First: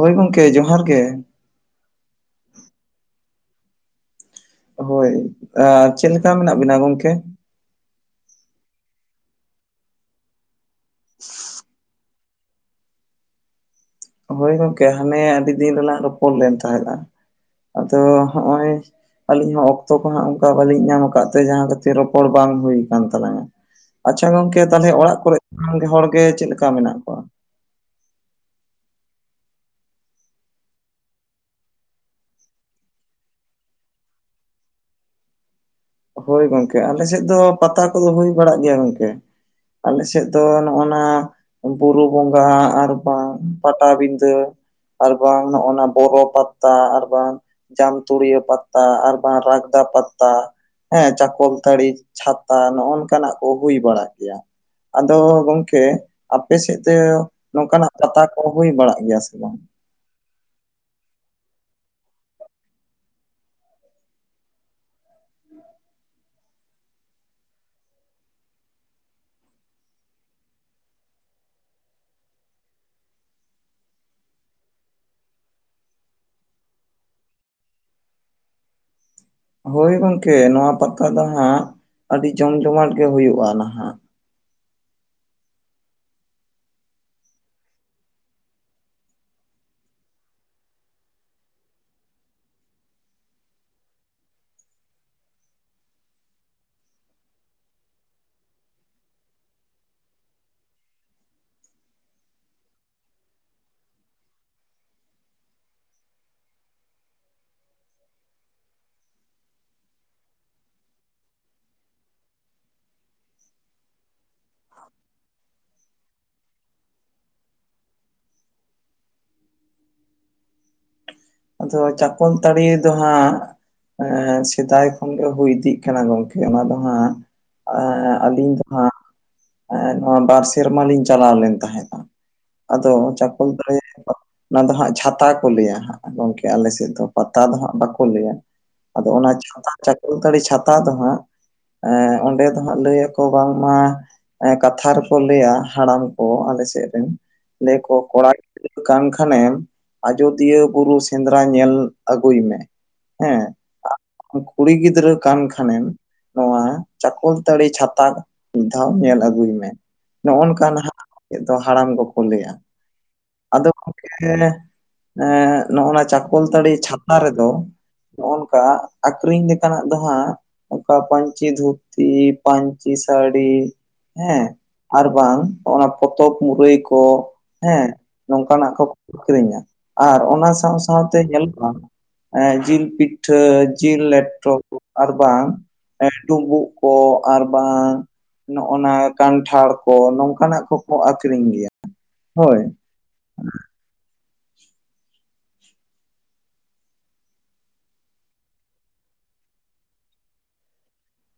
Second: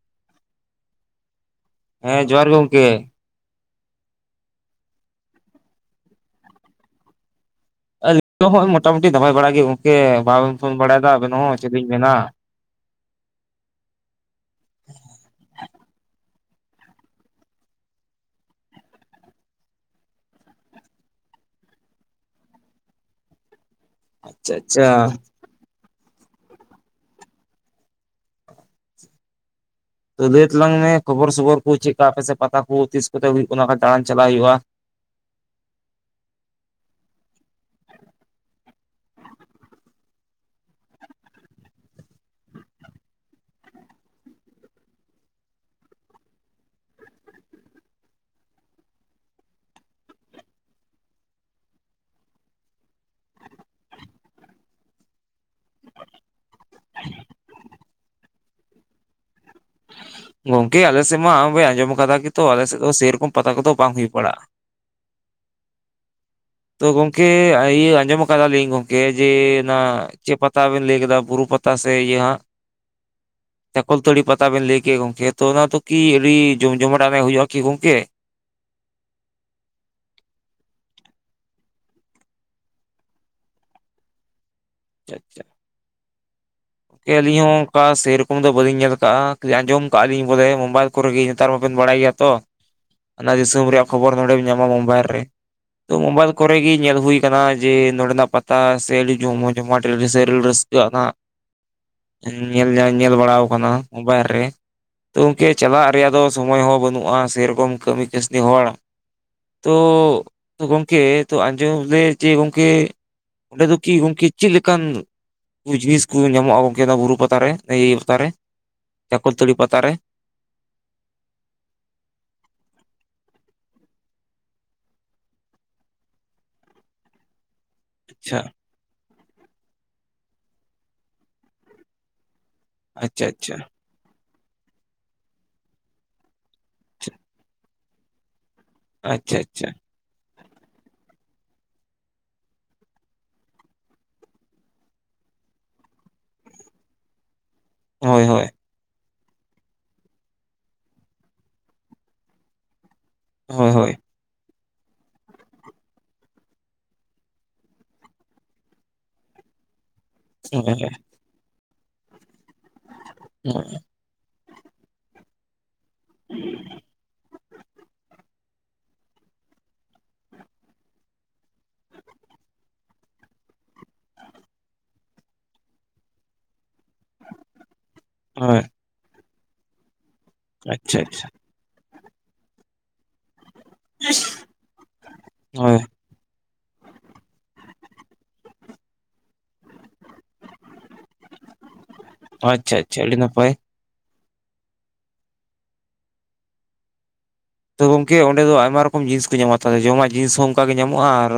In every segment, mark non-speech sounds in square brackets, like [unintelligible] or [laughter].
ᱦᱳᱭ ᱜᱚᱝᱠᱮ ᱡᱚᱦᱟᱨ ᱜᱮ᱾ ᱦᱮᱸ ᱡᱚᱦᱟᱨ ᱜᱮ ᱜᱚᱝᱠᱮ᱾ ᱦᱳᱭ ᱟᱨ ᱪᱮᱫ ᱞᱮᱠᱟ ᱢᱮᱱᱟᱜ ᱵᱤᱱᱟ ᱜᱚᱝᱠᱮ? ᱟᱹᱞᱤᱧ ᱦᱚᱸ ᱢᱚᱴᱟᱢᱩᱴᱤ ᱫᱟᱵᱟᱭ ᱵᱟᱲᱟᱜ ᱜᱮ ᱜᱚᱝᱠᱮ ᱵᱟᱵᱮᱱ ᱯᱷᱳᱱ ᱵᱟᱲᱟᱭᱮᱫᱟ ᱟᱵᱮᱱ ᱦᱚᱸ ᱪᱮᱫᱞᱤᱧ ᱢᱮᱱᱟᱼᱼ ᱦᱳᱭ ᱜᱚᱝᱠᱮ ᱦᱟᱱᱮ ᱟᱹᱰᱤ ᱫᱤᱱ ᱨᱮᱞᱟᱝ ᱨᱚᱯᱚᱲ ᱞᱮᱱ ᱛᱟᱦᱮᱸᱫ-ᱟ ᱟᱫᱚ ᱦᱚᱸᱜ-ᱚᱭᱼᱼ ᱟᱹᱞᱤᱧ ᱦᱚᱸ ᱚᱠᱛᱚ ᱠᱚ ᱦᱟᱸᱜ ᱚᱱᱠᱟ ᱵᱟᱹᱞᱤᱧ ᱧᱟᱢ ᱟᱠᱟᱫ ᱛᱮ ᱡᱟᱦᱟᱸ ᱠᱷᱟᱹᱛᱤᱨ ᱨᱚᱯᱚᱲ ᱵᱟᱝ ᱦᱩᱭ ᱟᱠᱟᱱ ᱛᱟᱞᱟᱝᱟ᱾ ᱟᱪᱪᱷᱟ ᱜᱚᱝᱠᱮ ᱛᱟᱦᱚᱸᱞᱮ ᱚᱲᱟᱜ ᱠᱚᱨᱮ [unintelligible] ᱦᱚᱲ ᱜᱮ ᱪᱮᱫ ᱞᱮᱠᱟ ᱢᱮᱱᱟᱜ ᱠᱚᱣᱟ? ᱞᱟᱹᱭ ᱛᱟᱞᱟᱝ ᱢᱮ ᱠᱷᱚᱵᱚᱨ ᱥᱚᱵᱚᱨ ᱠᱚ ᱪᱮᱫ-ᱠᱟ ᱟᱯᱮ ᱥᱮᱫ ᱯᱟᱛᱟ ᱠᱚ ᱛᱤᱥ ᱠᱚᱛᱮ ᱦᱩᱭᱩᱜ ᱠᱟᱱᱟ ᱵᱟᱠᱷᱟᱡ ᱫᱟᱬᱟᱱ ᱪᱟᱞᱟᱜ ᱦᱩᱭᱩᱜ-ᱟ᱾ ᱦᱳᱭ ᱜᱚᱝᱠᱮ ᱟᱞᱮ ᱥᱮᱫ ᱫᱚ ᱯᱟᱛᱟ ᱠᱚᱫᱚ ᱦᱩᱭ ᱵᱟᱲᱟᱜ ᱜᱮᱭᱟ ᱜᱚᱝᱠᱮ᱾ ᱟᱞᱮ ᱥᱮᱫ ᱫᱚ ᱱᱚᱜ-ᱚ ᱱᱟᱼᱼ ᱵᱩᱨᱩ ᱵᱚᱸᱜᱟ ᱟᱨ ᱵᱟᱝ ᱯᱟᱴᱟᱵᱤᱫᱟᱹᱼᱼ ᱟᱨ ᱵᱟᱝ ᱱᱚᱜᱚ-ᱱᱟ ᱵᱚᱨᱚ ᱯᱟᱛᱟ ᱟᱨ ᱵᱟᱝᱼᱼ ᱡᱟᱢᱛᱩᱲᱤᱭᱟᱹ ᱯᱟᱛᱟ ᱟᱨ ᱵᱟᱝ ᱨᱟᱜᱽᱫᱟ ᱯᱟᱛᱟᱼᱼ ᱦᱮᱸ ᱪᱟᱠᱚᱞᱛᱟᱹᱲᱤ ᱪᱷᱟᱛᱟ ᱱᱚᱜ-ᱚ ᱱᱚᱝᱠᱟᱱᱟᱜ ᱠᱚ ᱦᱩᱭ ᱵᱟᱲᱟ ᱜᱮᱭᱟ᱾ ᱟᱫᱚ ᱜᱚᱝᱠᱮᱼᱼ ᱟᱯᱮ ᱥᱮᱫ ᱛᱮ ᱱᱚᱝᱠᱟᱱᱟᱜ ᱯᱟᱛᱟ ᱠᱚ ᱦᱩᱭ ᱵᱟᱲᱟᱜ ᱜᱮᱭᱟ ᱥᱮ ᱵᱟᱝ? ᱜᱚᱝᱠᱮ ᱟᱞᱮᱥᱮᱫ ᱢᱟ ᱟᱢᱮ ᱟᱸᱡᱚᱢ ᱟᱠᱟᱫᱟ ᱠᱤ ᱛᱚ ᱟᱞᱮᱥᱮᱫ ᱫᱚ ᱥᱮᱨᱚᱠᱚᱢ ᱯᱟᱛᱟ ᱠᱚᱫᱚ ᱵᱟᱝ ᱦᱩᱭ ᱵᱟᱲᱟᱜ-ᱟ᱾ ᱛᱚ ᱜᱚᱝᱠᱮ ᱤᱭᱟᱹ ᱟᱸᱡᱚᱢ ᱠᱟᱫᱟᱞᱤᱧ ᱜᱚᱝᱠᱮ ᱡᱮ ᱚᱱᱟ ᱪᱮᱫ ᱯᱟᱛᱟᱵᱤᱱ ᱞᱟᱹᱭ ᱠᱮᱫᱟ ᱵᱩᱨᱩ ᱯᱟᱛᱟ ᱛᱟ ᱥᱮ ᱤᱭᱟ [inaudible] ᱪᱟᱠᱚᱞ ᱛᱟᱹᱲᱤ ᱯᱟᱛᱟ ᱵᱮᱱ ᱞᱟᱹᱭ ᱠᱮᱜ ᱜᱚᱢᱠᱮ ᱛᱚ ᱚᱱᱟ ᱛᱚ ᱠᱤ ᱟᱹᱰᱤ ᱡᱚᱢ ᱡᱚᱢᱟᱴ ᱜᱮ ᱦᱩᱭᱩᱜ-ᱟ ᱠᱤ ᱜᱚᱢᱠᱮ? ᱦᱳᱭ ᱜᱚᱝᱠᱮ ᱱᱚᱣᱟ ᱯᱟᱛᱟ ᱫᱚ ᱦᱟᱸᱜ ᱟᱹᱰᱤ ᱡᱚᱢ ᱡᱚᱢᱟᱴ ᱜᱮ ᱦᱩᱭᱩᱜ-ᱟ ᱱᱟᱦᱟᱸᱜ᱾ ᱟᱪᱪᱷᱟ ᱟᱪᱪᱷᱟ᱾ ᱟᱹᱞᱤᱧ ᱦᱚᱸ ᱚᱱᱠᱟ ᱥᱮᱨᱚᱠᱚᱢ ᱫᱚ ᱵᱟᱹᱞᱤᱧ ᱧᱮᱞ ᱟᱠᱟᱜ-ᱟ ᱠᱷᱟᱞᱤ ᱟᱸᱡᱚᱢ ᱠᱟᱜ-ᱟ ᱞᱤᱧ ᱵᱚᱞᱮ ᱢᱳᱵᱟᱭᱤᱞ ᱠᱚᱨᱮᱜᱮ ᱱᱮᱛᱟᱨ ᱢᱟᱵᱮᱱ ᱵᱟᱲᱟᱭ ᱜᱮᱭᱟ ᱛᱚ ᱚᱱᱟ ᱫᱤᱥᱚᱢ ᱨᱮᱭᱟᱜ ᱠᱷᱚᱵᱚᱨ ᱱᱚᱸᱰᱮᱢ ᱧᱟᱢᱟ ᱢᱳᱵᱟᱭᱤᱞ ᱨᱮ᱾ ᱛᱚ ᱢᱳᱵᱟᱭᱤᱞ ᱠᱚᱨᱮ ᱜᱮ ᱧᱮᱞ ᱦᱩᱭ ᱠᱟᱱᱟ ᱡᱮ ᱱᱚᱸᱰᱮᱱᱟᱜ ᱯᱟᱛᱟ ᱥᱮ ᱟᱹᱰᱤ ᱡᱚᱢᱚ ᱡᱚᱢᱟᱴ ᱟᱹᱰᱤ ᱨᱟᱹᱥ [unintelligible] ᱧᱮᱞ-ᱧᱮᱞ-ᱧᱮᱞ ᱵᱟᱲᱟᱣ ᱟᱠᱟᱱᱟ ᱢᱳᱵᱟᱭᱤᱞ ᱨᱮ᱾ ᱛᱚ ᱜᱚᱝᱠᱮ ᱪᱟᱞᱟᱜ ᱨᱮᱭᱟᱜ ᱫᱚ ᱥᱚᱢᱚᱭ ᱦᱚᱸ ᱵᱟᱹᱱᱩᱜ-ᱟ ᱥᱮᱨᱚᱠᱚᱢ ᱠᱟᱹᱢᱤ ᱠᱟᱹᱥᱱᱤ ᱦᱚᱲ᱾ ᱛᱚ ᱜᱚᱢᱠᱮ ᱛᱚ ᱟᱸᱡᱚᱢ ᱮᱫᱟᱹᱧ ᱡᱮ ᱜᱚᱝᱠᱮ ᱚᱸᱰᱮ ᱫᱚᱠᱤ ᱜᱩᱝᱠᱤ ᱪᱮᱫ ᱞᱮᱠᱟᱱ ᱡᱤᱱᱤᱥ ᱠᱩ ᱧᱟᱢᱚᱜ-ᱟ ᱜᱚᱢᱠᱮ ᱚᱱᱟ ᱵᱩᱨᱩ ᱯᱟᱛᱟ ᱨᱮ ᱮᱻ ᱯᱟᱛᱟᱨᱮ᱾ ᱪᱟᱠᱚᱞᱛᱟᱹᱲᱤ ᱯᱟᱛᱟᱨ ᱨᱮ? ᱟᱫᱚ ᱪᱟᱠᱚᱞ ᱛᱟᱹᱲᱤ ᱫᱚ ᱦᱟᱸᱜ ᱥᱮᱫᱟᱭ ᱠᱷᱚᱱᱜᱮ ᱦᱩᱭ ᱤᱫᱤᱜ ᱠᱟᱱᱟ ᱜᱚᱝᱠᱮ ᱚᱱᱟ ᱫᱚ ᱦᱟᱸᱜ ᱟᱪᱪᱷᱟ ᱟᱹᱞᱤᱧ ᱫᱚ ᱦᱟᱸᱜ ᱱᱚᱣᱟ ᱵᱟᱨ ᱥᱮᱨᱢᱟ ᱞᱤᱧ ᱪᱟᱞᱟᱣ ᱞᱮᱱ ᱛᱟᱦᱮᱸᱫᱟ ᱟᱫᱚ ᱟᱪᱪᱷᱟ ᱪᱟᱠᱚᱞ ᱟᱪᱪᱷᱟ ᱛᱟᱲᱤ ᱨᱮᱫᱚ ᱱᱚᱣᱟ ᱫᱚ ᱦᱟᱸᱜ ᱪᱷᱟᱛᱟ ᱠᱚ ᱞᱟᱹᱭᱟ ᱦᱟᱸᱜ ᱜᱚᱢᱠᱮ ᱟᱞᱮ ᱥᱮᱫ ᱫᱚ ᱯᱟᱛᱟ ᱫᱚ ᱦᱟᱸᱜ ᱵᱟᱠᱚ ᱞᱟᱹᱭᱟ᱾ ᱟᱫᱚ ᱚᱱᱟ ᱟᱪᱪᱷᱟ ᱟᱪᱪᱷᱟ ᱪᱷᱟᱛᱟ [unintelligible] ᱪᱟᱠᱚᱞ ᱛᱟᱲᱤ ᱪᱷᱟᱛᱟ ᱫᱚ ᱦᱟᱸᱜ ᱮᱸ ᱚᱸᱰᱮ ᱫᱚ ᱦᱟᱸᱜ ᱞᱟᱹᱭ ᱟᱠᱚ ᱵᱟᱝᱢᱟ ᱠᱟᱛᱷᱟ ᱨᱮᱠᱚ ᱞᱟᱹᱭᱟ ᱦᱟᱲᱟᱢ ᱠᱚ ᱟᱞᱮ ᱥᱮᱫ ᱨᱮᱱ ᱞᱟᱹᱭ ᱟᱠᱚ ᱦᱳᱭ ᱠᱚᱲᱟ ᱦᱳᱭ ᱠᱟᱱ ᱠᱷᱟᱱᱮᱢ ᱟᱡᱚᱫᱤᱭᱟᱹ ᱵᱩᱨᱩ ᱥᱮᱸᱫᱽᱨᱟ ᱧᱮᱞ ᱟᱹᱜᱩᱭ ᱢᱮ ᱦᱮᱸ᱾ ᱦᱳᱭ ᱦᱳᱭ᱾ ᱠᱩᱲᱤ ᱜᱤᱫᱽᱨᱟᱹ ᱠᱟᱱ ᱠᱷᱟᱱᱮᱢ ᱱᱚᱣᱟ ᱪᱟᱠᱚᱞᱛᱟᱹᱲᱤ ᱪᱷᱟᱛᱟ ᱢᱤᱫ ᱫᱷᱟᱣ ᱧᱮᱞ ᱟᱹᱜᱩᱭ ᱟᱜᱩᱭ ᱢᱮ ᱱᱚᱜᱚ-ᱱᱚᱝᱠᱟ ᱱᱷᱟᱜ ᱫᱚ ᱦᱟᱲᱟᱢ ᱠᱚᱠᱚ ᱞᱟᱹᱭᱟ ᱟᱫᱚ ᱱᱚᱜ-ᱚ ᱮᱸ ᱪᱟᱠᱚᱞᱛᱟᱹᱲᱤ ᱪᱷᱟᱛᱟ ᱨᱮᱫᱚ ᱱᱚᱜᱚ ᱱᱚᱝᱠᱟ ᱟᱠᱷᱨᱤᱧ ᱞᱮᱠᱟᱱᱟᱜ ᱫᱚ ᱦᱟᱸᱜ ᱱᱚᱝᱠᱟ ᱯᱟᱧᱪᱤ ᱫᱷᱩᱛᱤ ᱯᱟᱧᱪᱤ ᱥᱟᱹᱲᱤ ᱦᱮᱸ ᱟᱨ ᱵᱟᱝ ᱚᱱᱟ ᱯᱚᱛᱚᱵ ᱢᱩᱨᱟᱹᱭ ᱠᱚ ᱦᱮᱸ ᱦᱳᱭ ᱱᱚᱝᱠᱟᱱᱟᱜ ᱠᱚ ᱟᱹᱠᱷᱨᱤᱧᱟ ᱟᱨ ᱚᱱᱟ ᱥᱟᱸᱶ ᱟᱪᱪᱷᱟ ᱥᱟᱸᱶᱛᱮ ᱟᱪᱪᱷᱟ ᱧᱮᱞᱚᱜ-ᱟ ᱡᱤᱞ ᱯᱤᱴᱷᱟᱹ ᱡᱤᱞ ᱞᱮᱴᱚ ᱠᱚ ᱟᱨ ᱵᱟᱝ ᱦᱳᱭ ᱰᱩᱸᱵᱩᱜ ᱠᱚ ᱟᱨ ᱵᱟᱝ ᱱᱚᱜᱚ ᱱᱚᱣᱟ ᱠᱟᱱᱴᱷᱟᱲ ᱠᱚ ᱱᱚᱝᱠᱟᱱᱟᱜ ᱠᱚᱠᱚ ᱟᱹᱠᱷᱨᱤᱧ ᱜᱮᱭᱟ᱾ ᱦᱳᱭ ᱟᱪᱪᱷᱟ-ᱟᱪᱪᱷᱟ ᱟᱹᱰᱤ ᱱᱟᱯᱟᱭ᱾ ᱛᱚ ᱜᱚᱝᱠᱮ ᱚᱸᱰᱮ ᱫᱚ ᱟᱭᱢᱟ ᱨᱚᱠᱚᱢ ᱡᱤᱱᱤᱥ ᱠᱚ ᱧᱟᱢᱟ ᱛᱚ ᱡᱚᱢᱟᱜ ᱡᱤᱱᱤᱥ ᱦᱚᱸ ᱚᱱᱠᱟᱜ ᱜᱮ ᱧᱟᱢᱚᱜ-ᱟ ᱟᱨ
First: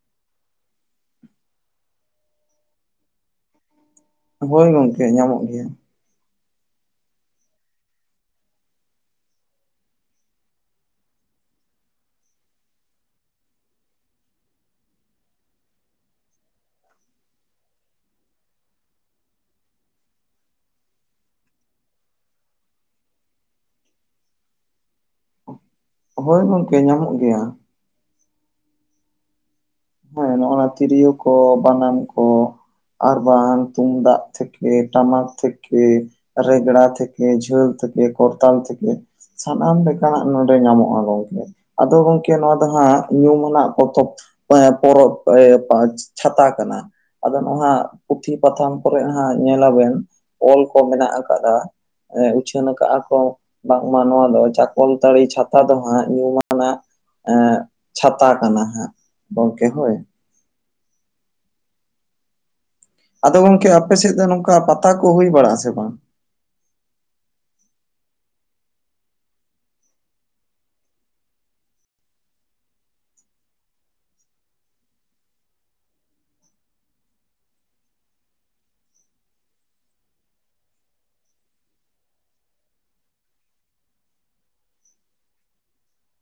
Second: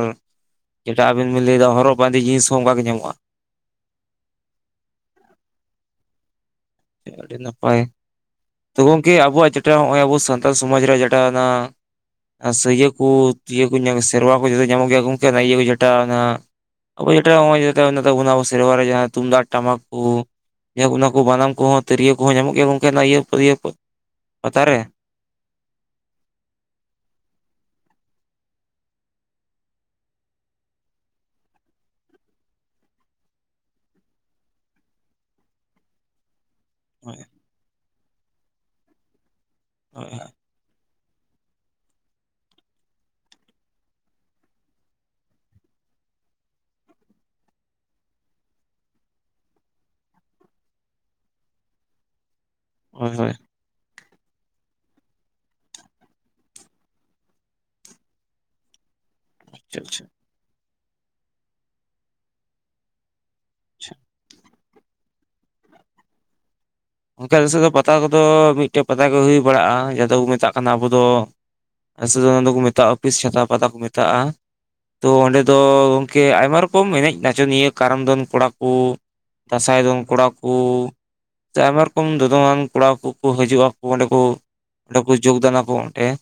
ᱡᱮᱴᱟ ᱟᱵᱮᱱ ᱵᱤᱱ ᱞᱟᱹᱭᱮᱫᱟ ᱦᱚᱨᱚᱜ ᱵᱟᱸᱫᱮ ᱡᱤᱱᱤᱥ ᱦᱚᱸ ᱚᱱᱠᱟ ᱜᱮ ᱧᱟᱢᱚᱜ-ᱟ ᱾ ᱦᱳᱭ ᱜᱚᱝᱠᱮ ᱧᱟᱢᱚᱜ ᱜᱮᱭᱟ᱾ ᱟᱹᱰᱤ ᱱᱟᱯᱟᱭ᱾ ᱛᱚ ᱜᱚᱝᱠᱮ ᱟᱵᱚᱣᱟᱜ ᱡᱮᱴᱟ ᱱᱚᱜ-ᱚᱭ ᱟᱵᱚ ᱥᱟᱱᱛᱟᱞ ᱥᱚᱢᱟᱡᱽ ᱨᱮᱭᱟᱜ ᱡᱮᱴᱟ ᱚᱱᱟ ᱥᱟᱹᱭᱟᱹ ᱠᱚ ᱤᱭᱟᱹ ᱠᱚ ᱥᱮᱨᱣᱟ ᱠᱚ ᱡᱚᱛᱚ ᱧᱟᱢᱚᱜ ᱜᱮᱭᱟ ᱜᱚᱢᱠᱮ ᱚᱱᱟ ᱤᱭᱟᱹ ᱠᱚ ᱡᱮᱴᱟ ᱚᱱᱟ ᱟᱵᱚ ᱡᱮᱴᱟ ᱱᱚᱜ-ᱚ ᱟᱵᱚ ᱥᱮᱨᱣᱟ ᱨᱮ ᱛᱩᱢᱫᱟᱜ ᱴᱟᱢᱟᱠ ᱠᱚ ᱚᱱᱟ ᱠᱚ ᱵᱟᱱᱟᱢ ᱩᱱᱠᱩᱦᱚᱸ ᱛᱤᱨᱭᱳ ᱠᱚᱦᱚᱸ ᱧᱟᱢᱚᱜ ᱜᱮᱭᱟ ᱜᱚᱝᱠᱮ ᱚᱱᱟ ᱤᱭᱟᱹ [unintelligible] ᱯᱟᱛᱟ ᱨᱮ? ᱦᱳᱭ ᱜᱚᱢᱠᱮ ᱧᱟᱢᱚᱜ ᱜᱮᱭᱟ᱾ ᱦᱮᱸ ᱱᱚᱜ-ᱚᱱᱟ ᱛᱤᱨᱭᱳ ᱠᱚ ᱵᱟᱱᱟᱢ ᱠᱚ, ᱟᱨ ᱵᱟᱝ ᱛᱩᱢᱫᱟᱜ ᱛᱷᱮᱠᱮ ᱴᱟᱢᱟᱠ ᱛᱷᱮᱠᱮ, ᱨᱮᱜᱽᱲᱟ ᱦᱳᱭ ᱛᱷᱮᱠᱮ ᱡᱷᱟᱹᱣ ᱛᱷᱮᱠᱮ ᱠᱚᱨᱛᱟᱞ ᱛᱷᱮᱠᱮ ᱥᱟᱱᱟᱢ ᱦᱳᱭ ᱞᱮᱠᱟᱱᱟᱜ ᱱᱚᱰᱮ ᱧᱟᱢᱚᱜ-ᱟ ᱜᱚᱢᱠᱮ, ᱟᱫᱚ ᱜᱚᱢᱠᱮ ᱱᱚᱣᱟ ᱫᱚ ᱦᱟᱜ ᱧᱩᱢᱟᱱᱟᱜ ᱯᱚᱛᱚᱵ ᱯᱚᱨᱚᱵᱽ ᱮ ᱪᱷᱟᱛᱟ ᱠᱟᱱᱟ ᱾ ᱟᱫᱚ ᱱᱚᱣᱟ ᱯᱩᱛᱷᱤ ᱯᱟᱛᱷᱟᱢ ᱠᱚᱨᱮ ᱦᱟᱸᱜ ᱧᱮᱞᱟ ᱵᱮᱱ ᱚᱭᱮᱞ ᱠᱚ ᱢᱮᱱᱟᱜ ᱟᱠᱟᱫᱟ᱾ ᱮᱜ ᱩᱪᱷᱟᱹᱱ ᱠᱟᱜ-ᱟ ᱦᱳᱭ ᱠᱚ, ᱦᱳᱭ ᱵᱟᱝᱢᱟ ᱱᱚᱣᱟ ᱫᱚ ᱪᱟᱠᱚᱞᱛᱟᱹᱲᱤ ᱪᱷᱟᱛᱟ ᱫᱚ ᱦᱟᱸᱜ ᱧᱩᱢᱟᱱᱟᱜ ᱮ ᱪᱷᱟᱛᱟ ᱠᱟᱱᱟ, ᱦᱟᱸᱜ ᱜᱚᱢᱠᱮ ᱟᱪᱪᱷᱟ ᱦᱳᱭ᱾ ᱟᱪᱪᱷᱟ ᱟᱫᱚ ᱜᱚᱢᱠᱮ ᱟᱯᱮ ᱟᱪᱪᱷᱟ ᱥᱮᱫ ᱫᱚ ᱱᱚᱝᱠᱟ ᱯᱟᱛᱟ ᱠᱚ ᱦᱩᱭ ᱵᱟᱲᱟᱜ ᱟᱥᱮ ᱵᱟᱝ? ᱜᱚᱢᱠᱮ ᱟᱞᱮ ᱥᱮᱫ ᱫᱚ ᱯᱟᱛᱟ ᱠᱚ ᱫᱚ ᱢᱤᱫᱴᱮᱡ ᱯᱟᱛᱟ ᱜᱮ ᱦᱩᱭ ᱵᱟᱲᱟᱜ-ᱟ ᱡᱟᱦᱟᱸ ᱫᱚ ᱵᱚ ᱢᱮᱛᱟᱜ ᱠᱟᱱᱟ ᱟᱵᱚ ᱫᱚ ᱟᱥᱮ ᱚᱱᱟ ᱫᱚ ᱠᱚ ᱢᱮᱛᱟᱜ-ᱟ ᱟᱹᱯᱤᱥ ᱪᱷᱟᱛᱟ ᱯᱟᱛᱟ ᱠᱚ ᱢᱮᱛᱟᱜ-ᱟ ᱾ ᱛᱚ ᱚᱸᱰᱮ ᱫᱚ ᱜᱚᱢᱠᱮ ᱟᱭᱢᱟ ᱨᱚᱠᱚᱢ ᱮᱱᱮᱡ ᱱᱟᱪᱚᱱᱤᱭᱟᱹ ᱠᱟᱨᱟᱢ ᱫᱚᱱ ᱠᱚᱲᱟ ᱠᱳ ᱫᱟᱸᱥᱟᱭ ᱫᱚᱱ ᱠᱚᱲᱟ ᱠᱳ ᱥᱮ ᱟᱭᱢᱟ ᱨᱚᱠᱚᱢ ᱫᱚᱫᱚᱱ ᱟᱱ ᱠᱚᱲᱟ ᱠᱳ ᱠᱳ ᱦᱤᱡᱩᱜ-ᱟᱠᱳ ᱚᱸᱰᱮ ᱠᱳ ᱚᱸᱰᱮ ᱠᱳ ᱡᱳᱜᱽ ᱫᱟᱱ ᱟᱠᱚ ᱚᱸᱰᱮ ᱾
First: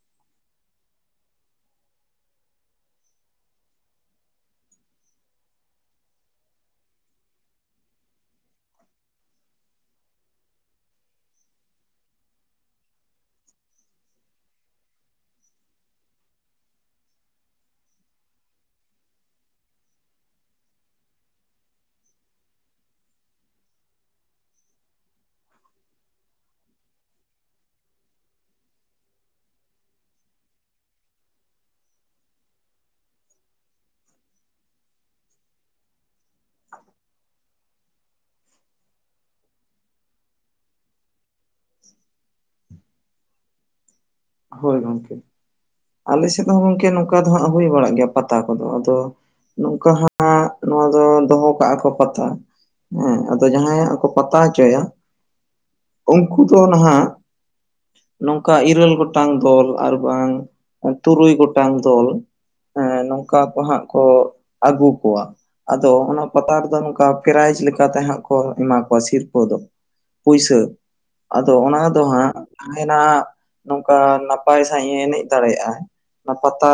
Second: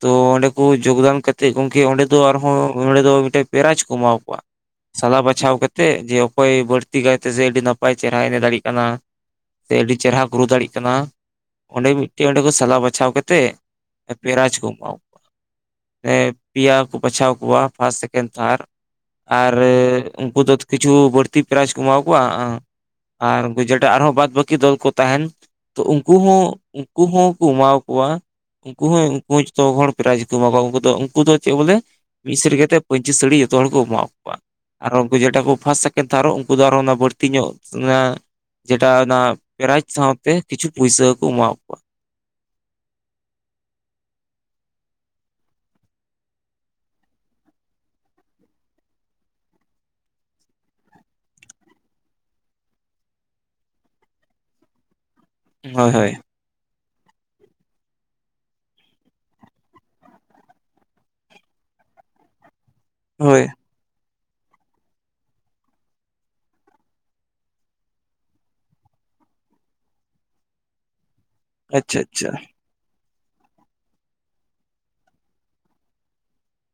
ᱛᱚ ᱚᱸᱰᱮ ᱠᱳ ᱡᱳᱜᱽᱫᱟᱱ ᱠᱟᱛᱮᱫ ᱜᱚᱢᱠᱮ ᱚᱸᱰᱮ ᱫᱚ ᱟᱨᱦᱚᱸ ᱚᱸᱰᱮ ᱫᱚ ᱢᱤᱫᱴᱮᱡ ᱯᱮᱨᱟᱭᱤᱡᱽ ᱠᱚ ᱮᱢᱟ ᱠᱚᱣᱟ᱾ ᱥᱟᱞᱟ ᱵᱟᱪᱷᱟᱣ ᱠᱟᱛᱮᱫ ᱡᱮ ᱚᱠᱚᱭ ᱵᱟᱹᱲᱛᱤ ᱠᱟᱭ ᱛᱮ ᱥᱮ ᱟᱹᱰᱤ ᱱᱟᱯᱟᱭ ᱪᱮᱦᱨᱟᱭ ᱮᱱᱮᱡ ᱫᱟᱲᱮᱭᱟᱜ ᱠᱟᱱᱟ ᱾ ᱥᱮ ᱟᱹᱰᱤ ᱪᱮᱦᱨᱟ ᱜᱨᱳ ᱫᱟᱲᱮᱭᱟᱜ ᱠᱟᱱᱟ ᱾ ᱚᱸᱰᱮ ᱢᱤᱫᱴᱮᱱ ᱚᱸᱰᱮ ᱠᱚ ᱥᱟᱞᱟ ᱵᱟᱪᱷᱟᱣ ᱠᱟᱛᱮᱫ ᱯᱮᱨᱟᱭᱤᱡ ᱠᱚ ᱮᱢᱟᱣ ᱾ ᱯᱮ ᱯᱮᱭᱟ ᱠᱚ ᱵᱟᱪᱷᱟᱣ ᱠᱚᱣᱟ ᱯᱷᱟᱥᱴ ᱥᱮᱠᱮᱱᱰ ᱛᱷᱟᱨ, ᱟᱨ ᱩᱱᱠᱩ ᱫᱚ ᱠᱤᱪᱷᱩ ᱵᱟᱹᱲᱛᱤ ᱯᱨᱟᱭᱤᱡᱽ ᱠᱚ ᱮᱢᱟ ᱠᱳᱣᱟ ᱟᱨ ᱵᱟᱹᱡᱮᱴᱟ ᱟᱨᱦᱚᱸ ᱵᱟᱫᱽ ᱵᱟᱹᱠᱤ ᱫᱚᱞ ᱠᱚ ᱛᱟᱦᱮᱱ ᱛᱚ ᱩᱱᱠᱩ ᱦᱚᱸ ᱩᱱᱠᱩ ᱦᱚᱸᱠᱚ ᱮᱢᱟ ᱠᱳᱣᱟ᱾ ᱩᱱᱠᱩ ᱦᱚᱸ ᱩᱱᱠᱩ ᱦᱚᱸ ᱡᱚᱛᱚ ᱦᱚᱲ ᱯᱨᱟᱭᱤᱡ ᱠᱚ ᱮᱢᱟ ᱠᱚᱣᱟ, ᱩᱱᱠᱩ ᱫᱚ ᱩᱱᱠᱩ ᱫᱚ ᱪᱮᱫ ᱵᱚᱞᱮ? ᱢᱤᱫ ᱥᱮᱴ ᱥᱟᱹᱲᱛᱮ ᱯᱟᱹᱧᱪᱤ ᱥᱟᱹᱲᱤ ᱡᱚᱛᱚ ᱦᱚᱲ ᱠᱚ ᱮᱢᱟ ᱠᱳᱣᱟ᱾ ᱟᱨ ᱩᱱᱠᱩ ᱡᱮᱴᱟ ᱠᱚ ᱯᱷᱟᱥᱴ ᱥᱮᱠᱮᱱᱰ ᱛᱷᱟᱨᱚᱜ ᱩᱱᱠᱩ ᱫᱚ ᱟᱨᱚ ᱵᱟᱹᱲᱛᱤ ᱧᱚᱜ ᱡᱮᱴᱟ ᱚᱱᱟ ᱯᱮᱨᱟᱭᱤᱡᱽ ᱥᱟᱶᱛᱮ ᱠᱤᱪᱷᱩ ᱯᱩᱭᱥᱟᱹᱠᱩ ᱮᱢᱟᱣ᱾ ᱦᱳᱭ ᱜᱚᱢᱠᱮ ᱟᱞᱮ ᱥᱮᱫ ᱦᱚᱸ ᱜᱚᱢᱠᱮ ᱱᱚᱝᱠᱟ ᱫᱚ ᱦᱟᱸᱜ ᱦᱳᱭ ᱵᱟᱲᱟᱜ ᱜᱮᱭᱟ ᱯᱟᱛᱟ ᱠᱚᱫᱚ ᱟᱫᱚ ᱱᱚᱝᱠᱟ ᱦᱟᱸᱜ ᱱᱚᱣᱟ ᱫᱚ ᱫᱚ ᱦᱚ ᱠᱟᱜ-ᱟ ᱠᱚ ᱯᱟᱛᱟ᱾ ᱦᱮᱸ ᱟᱫᱚ ᱡᱟᱦᱟᱸᱭ ᱦᱟᱸᱜ ᱠᱚ ᱯᱟᱛᱟ ᱦᱚᱪᱚᱭᱟ ᱾ ᱦᱳᱭ ᱦᱳᱭ, ᱩᱱᱠᱩ ᱫᱚ ᱱᱟᱦᱟᱜ ᱱᱚᱝᱠᱟ ᱤᱨᱟᱹᱞ ᱜᱚ ᱴᱟᱝ ᱫᱚᱞ ᱟᱨ ᱵᱟᱝ ᱛᱩᱨᱩᱭ ᱜᱚᱴᱟᱝ ᱫᱚᱞ ᱦᱮᱸ, ᱱᱚᱝᱠᱟ ᱦᱳᱭ ᱠᱚ ᱦᱟᱸᱜ ᱠᱚ ᱟᱹᱜᱩ ᱠᱚᱣᱟ᱾ ᱟᱫᱚ ᱚᱱᱟ ᱯᱟᱛᱟ ᱨᱮ ᱫᱚ ᱱᱚᱝᱠᱟ ᱯᱨᱟᱭᱤᱡᱽ ᱞᱮᱠᱟ ᱛᱮ ᱦᱟᱸᱜ ᱠᱚ ᱮᱢᱟ ᱠᱚᱣᱟ ᱥᱤᱨᱯᱟᱹ ᱫᱚ᱾ ᱯᱩᱭᱥᱟᱹ ᱟᱫᱚ ᱚᱱᱟ ᱟᱪᱪᱷᱟ ᱫᱚ ᱟᱪᱪᱷᱟ ᱦᱟᱸᱜ ᱡᱟᱦᱟᱱᱟᱜ, ᱚᱝᱠᱟ ᱱᱟᱯᱟᱭ ᱥᱟᱺᱦᱤᱡ ᱮ ᱮᱱᱮᱡ ᱫᱟᱲᱮᱭᱟᱜ-ᱟ᱾ ᱚᱱᱟ ᱯᱟᱛᱟ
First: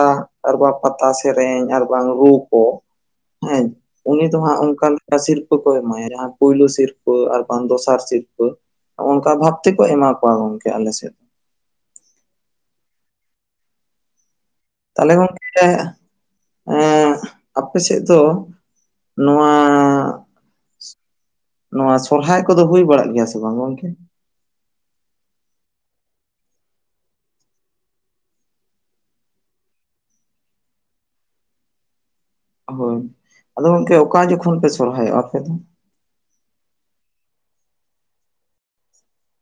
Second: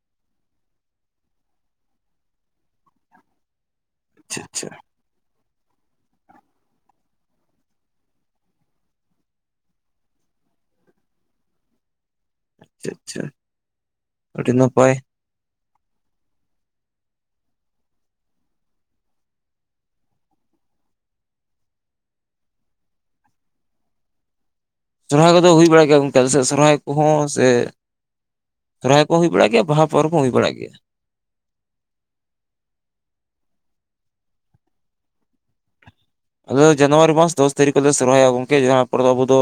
ᱟᱨ ᱵᱟᱝ ᱯᱟᱛᱟ ᱥᱮᱨᱮᱧ ᱟᱨ ᱵᱟᱝ ᱨᱩ ᱠᱚ, ᱦᱮᱸ ᱩᱱᱤ ᱫᱚ ᱟᱪᱪᱷᱟ ᱦᱟᱸᱜ ᱟᱪᱪᱷᱟ ᱚᱱᱠᱟᱱ, ᱥᱤᱨᱯᱟᱹ ᱠᱚ ᱮᱢᱟᱭᱟ ᱡᱟᱦᱟᱸ ᱯᱩᱭᱞᱳ ᱥᱤᱨᱯᱟᱹ ᱟᱨ ᱵᱟᱝ ᱫᱚᱥᱟᱨ ᱥᱤᱨᱯᱟᱹ᱾ ᱚᱱᱠᱟ ᱵᱷᱟᱵᱽ ᱛᱮᱠᱚ ᱮᱢᱟ ᱠᱚᱣᱟ ᱜᱚᱢᱠᱮ ᱟᱞᱮ ᱥᱮᱫ ᱾ ᱟᱪᱪᱷᱟ ᱟᱪᱪᱷᱟ, ᱟᱰᱤ ᱱᱟᱯᱟᱭ᱾ ᱦᱮ, ᱜᱚᱢᱠᱮ ᱮᱸᱜ ᱟᱯᱮ ᱥᱮᱫ ᱫᱚ ᱱᱚᱣᱟ ᱱᱚᱣᱟ ᱥᱚᱨᱦᱟᱭ ᱠᱚᱫᱚ ᱦᱩᱭ ᱵᱟᱲᱟᱜ ᱜᱮᱭᱟ ᱥᱮ ᱵᱟᱝ ᱜᱚᱝᱠᱮ? ᱥᱚᱨᱦᱟᱭ ᱠᱚᱫᱚ ᱦᱩᱭ ᱵᱟᱲᱟᱜ ᱜᱮᱭᱟ ᱜᱚᱝᱠᱮ ᱟᱞᱮ ᱥᱮᱫ ᱥᱚᱨᱦᱟᱭ ᱠᱚᱦᱚᱸ ᱥᱮ ᱦᱚᱨᱦᱟᱭ ᱠᱚ ᱦᱩᱭ ᱵᱟᱲᱟᱜ ᱜᱮᱭᱟ, ᱵᱟᱦᱟ ᱯᱚᱨᱚᱵᱽ ᱦᱚᱸ ᱦᱩᱭ ᱵᱟᱲᱟ ᱜᱮᱭᱟ᱾ ᱦᱳᱭ, ᱟᱫᱚ ᱜᱚᱝᱠᱮ ᱚᱠᱟ ᱡᱚᱠᱷᱚᱱ ᱯᱮ ᱥᱚᱨᱦᱟᱭᱚᱜ-ᱟ ᱟᱯᱮ ᱫᱚ? ᱟᱞᱮ ᱫᱚ ᱡᱟᱱᱩᱣᱟᱨᱤ ᱢᱟᱥ ᱫᱚᱥ ᱛᱟᱹᱨᱤᱠᱷ ᱨᱮᱞᱮ ᱥᱚᱨᱚᱦᱚᱨᱟᱭᱚ-ᱟ ᱜᱚᱢᱠᱮ ᱡᱟᱦᱟᱸ ᱯᱚᱨ ᱟᱵᱩ ᱫᱚ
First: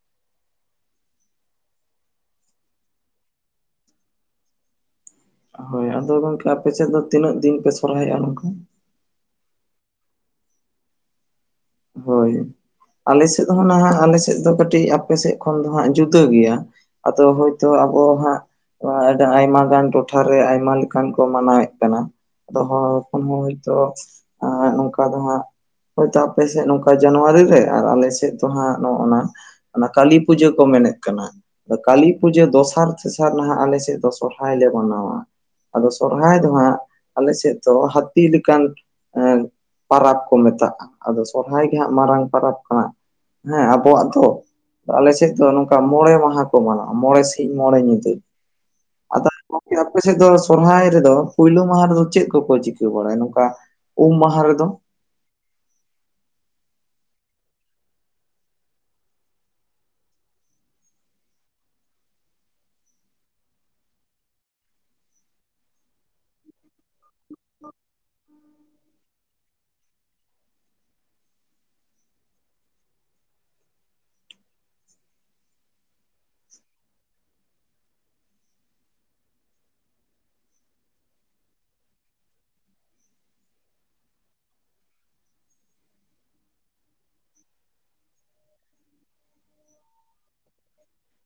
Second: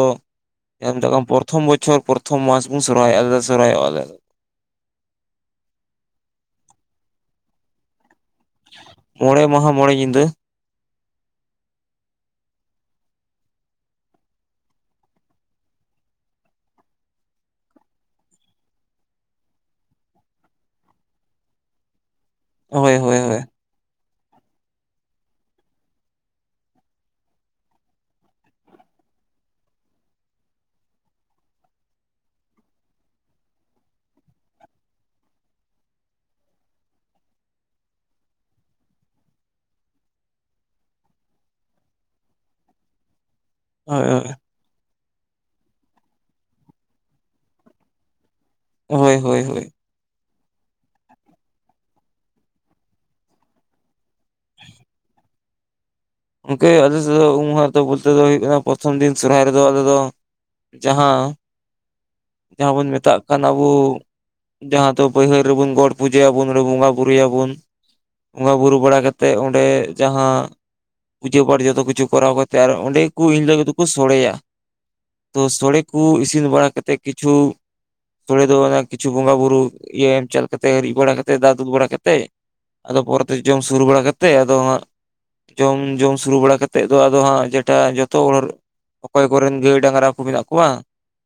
ᱡᱟᱦᱟᱸ ᱢᱮᱛᱟᱜ ᱯᱨᱚᱛᱷᱚᱢ ᱵᱚᱪᱷᱚᱨ ᱯᱚᱛᱷᱚᱢ ᱢᱟᱥ ᱵᱚᱱ ᱥᱚᱨᱦᱟᱭᱚᱜ-ᱟ ᱟᱞᱮ ᱫᱚ ᱥᱚᱨᱦᱟᱭ-ᱚᱜ ᱟᱞᱮ᱾ ᱦᱳᱭ ᱟᱫᱚ ᱜᱚᱝᱠᱮ ᱟᱯᱮ ᱥᱮᱫ ᱫᱚ ᱛᱤᱱᱟᱹᱜ ᱫᱤᱱ ᱯᱮ ᱥᱚᱨᱦᱟᱭᱚᱜ-ᱟ ᱜᱚᱝᱠᱮ? ᱢᱚᱬᱮ ᱢᱟᱦᱟ ᱢᱚᱬᱮ ᱧᱤᱫᱟᱹ᱾ ᱦᱳᱭ ᱟᱞᱮ ᱥᱮᱫ ᱦᱚᱸ ᱱᱟᱦᱟᱜ ᱟᱞᱮ ᱥᱮᱫ ᱫᱚ ᱠᱟᱹᱴᱤᱡ ᱟᱯᱮ ᱥᱮᱫ ᱠᱷᱚᱱ ᱫᱚ ᱦᱟᱸᱜ ᱡᱩᱫᱟᱹ ᱜᱮᱭᱟ᱾ ᱟᱫᱚ ᱦᱳᱭ ᱛᱳ ᱟᱵᱚ ᱦᱟᱸᱜ ᱱᱚᱣᱟ ᱟᱰᱟ ᱟᱭᱢᱟ ᱜᱟᱱ ᱴᱚᱴᱷᱟᱨᱮ ᱟᱭᱢᱟ ᱞᱮᱠᱟᱱ ᱠᱚ ᱢᱟᱱᱟᱣᱮᱫ ᱠᱟᱱᱟ᱾ ᱫᱚᱦᱚ ᱦᱳᱭ ᱦᱳᱭ ᱦᱚᱯᱚᱱ ᱦᱚᱸ ᱦᱳᱭ ᱦᱚᱭ ᱛᱚ ᱮ ᱱᱚᱝᱠᱟ ᱫᱚ ᱦᱟᱸᱜ ᱦᱳᱭ ᱛᱚ ᱟᱯᱮ ᱥᱮᱫ ᱱᱚᱝᱠᱟ ᱡᱟᱱᱩᱣᱟᱨᱤ ᱨᱮ ᱟᱨ ᱟᱞᱮ ᱥᱮᱫ ᱫᱚ ᱦᱟᱸᱜ ᱱᱚᱜ-ᱚᱱᱟ ᱚᱱᱟ ᱠᱟᱹᱞᱤ ᱯᱩᱡᱟᱹ ᱠᱚ ᱢᱮᱱᱮᱫ ᱠᱟᱱᱟ᱾ ᱠᱟᱹᱞᱤ ᱯᱩᱡᱟᱹ ᱫᱚᱥᱟᱨ ᱛᱮᱥᱟᱨ ᱱᱟᱦᱟᱜ ᱟᱞᱮ ᱥᱮᱫ ᱫᱚ ᱥᱚᱨᱦᱟᱭ ᱞᱮ ᱢᱟᱱᱟᱣᱟ᱾ ᱟᱫᱚ ᱥᱚᱨᱦᱟᱭ ᱫᱚ ᱦᱟᱸᱜ ᱟᱞᱮ ᱥᱮᱫ ᱫᱚ ᱦᱟᱹᱛᱤ ᱞᱮᱠᱟᱱ ᱮ ᱯᱟᱨᱟᱵᱽ ᱠᱚ ᱢᱮᱛᱟᱜ-ᱟ᱾ ᱟᱫᱚ ᱥᱚᱨᱚᱦᱟᱭ ᱜᱮ ᱦᱟᱸᱜ ᱢᱟᱨᱟᱝ ᱯᱚᱨᱚᱵᱽ ᱠᱟᱱᱟ ᱦᱮᱸ ᱟᱵᱚᱣᱟᱜ ᱫᱚ᱾ ᱦᱳᱭ ᱛᱚ ᱟᱞᱮ ᱥᱮᱫ ᱫᱚ ᱱᱚᱝᱠᱟ ᱢᱚᱬᱮ ᱢᱟᱦᱟ ᱠᱚ ᱢᱟᱱᱟᱣᱟ ᱢᱚᱬᱮ ᱥᱤᱧ ᱢᱚᱬᱮ ᱧᱤᱫᱟᱹ᱾ ᱦᱳᱭ ᱟᱫᱚ ᱦᱳᱭ ᱦᱳᱭ, ᱜᱚᱝᱠᱮ ᱟᱯᱮ ᱥᱮᱫ ᱫᱚ ᱥᱚᱨᱚᱦᱟᱭ ᱨᱮᱫᱚ ᱯᱩᱭᱞᱳ ᱢᱟᱦᱟ ᱨᱮᱫᱚ ᱪᱮᱫ ᱠᱚᱠᱚ ᱪᱤᱠᱟᱹ ᱵᱟᱲᱟᱭᱟ ᱱᱚᱝᱠᱟ ᱩᱢ ᱢᱟᱦᱟ ᱨᱮᱫᱚ? ᱜᱚᱢᱠᱮ ᱟᱞᱮ ᱥᱮᱫ ᱫᱚ ᱩᱢ ᱢᱟᱦᱟ ᱨᱮ ᱫᱚ ᱵᱚᱞᱛᱮ ᱫᱚ ᱦᱩᱭᱩᱜ ᱠᱟᱱᱟ ᱯᱨᱚᱛᱷᱚᱢ ᱫᱤᱱ ᱥᱚᱨᱦᱟᱭ ᱨᱮᱫᱚ ᱟᱞᱮ ᱫᱚ ᱡᱟᱦᱟᱸ ᱡᱟᱦᱟᱸ ᱵᱚᱱ ᱢᱮᱛᱟᱜ ᱠᱟᱱ ᱟᱵᱩ᱾ ᱡᱟᱦᱟᱸ ᱫᱚ ᱵᱟᱹᱭᱦᱟᱹᱲ ᱨᱮᱵᱩᱱ ᱜᱚᱴ ᱯᱩᱡᱟᱹᱭᱟ ᱵᱩᱱ ᱚᱸᱰᱮ ᱵᱚᱸᱜᱟ ᱵᱩᱨᱩᱭᱟ ᱵᱩᱱ᱾ ᱵᱚᱸᱜᱟ ᱵᱩᱨᱩ ᱵᱟᱲᱟ ᱠᱟᱛᱮᱫ ᱚᱸᱰᱮ ᱡᱟᱦᱟᱸ ᱯᱩᱡᱟᱹ ᱯᱟᱴ ᱡᱚᱛᱚ ᱠᱤᱪᱷᱩ ᱠᱚᱨᱟᱣ ᱠᱟᱛᱮᱫ ᱟᱨ ᱚᱸᱰᱮ ᱠᱚ ᱤᱱ ᱦᱤᱞᱳᱜ ᱫᱚᱠᱚ ᱥᱚᱲᱮᱭᱟ᱾ ᱛᱚ ᱥᱚᱲᱮ ᱠᱚ ᱤᱥᱤᱱ ᱵᱟᱲᱟ ᱠᱟᱛᱮᱫ ᱠᱤᱪᱷᱩ ᱥᱚᱲᱮ ᱫᱚ ᱚᱱᱮ ᱠᱤᱪᱷᱩ ᱵᱚᱸᱜᱟ ᱵᱩᱨᱩ ᱤᱭᱟᱹ ᱮᱢ ᱪᱟᱞ ᱠᱟᱛᱮ ᱨᱤᱫ ᱵᱟᱲᱟ ᱠᱟᱛᱮᱫ ᱫᱟᱜ ᱫᱩᱞ ᱵᱟᱲᱟ ᱠᱟᱛᱮᱫ ᱟᱫᱚ ᱯᱚᱨᱮᱛᱮ ᱡᱚᱢ ᱥᱩᱨᱩ ᱵᱟᱲᱟ ᱠᱟᱛᱮᱫ ᱟᱫᱚ ᱡᱚᱢ, ᱡᱚᱢ ᱥᱩᱨᱩ ᱵᱟᱲᱟ ᱠᱟᱛᱮᱫ ᱫᱚ ᱟᱫᱚ ᱦᱟᱸᱜ ᱡᱮᱴᱟ ᱡᱚᱛᱚ ᱦᱚᱲ ᱚᱠᱚᱭ ᱠᱚᱨᱮᱱ ᱜᱟᱹᱭ ᱰᱟᱹᱝᱨᱟ ᱠᱚ ᱢᱮᱱᱟᱜ ᱠᱚᱣᱟ,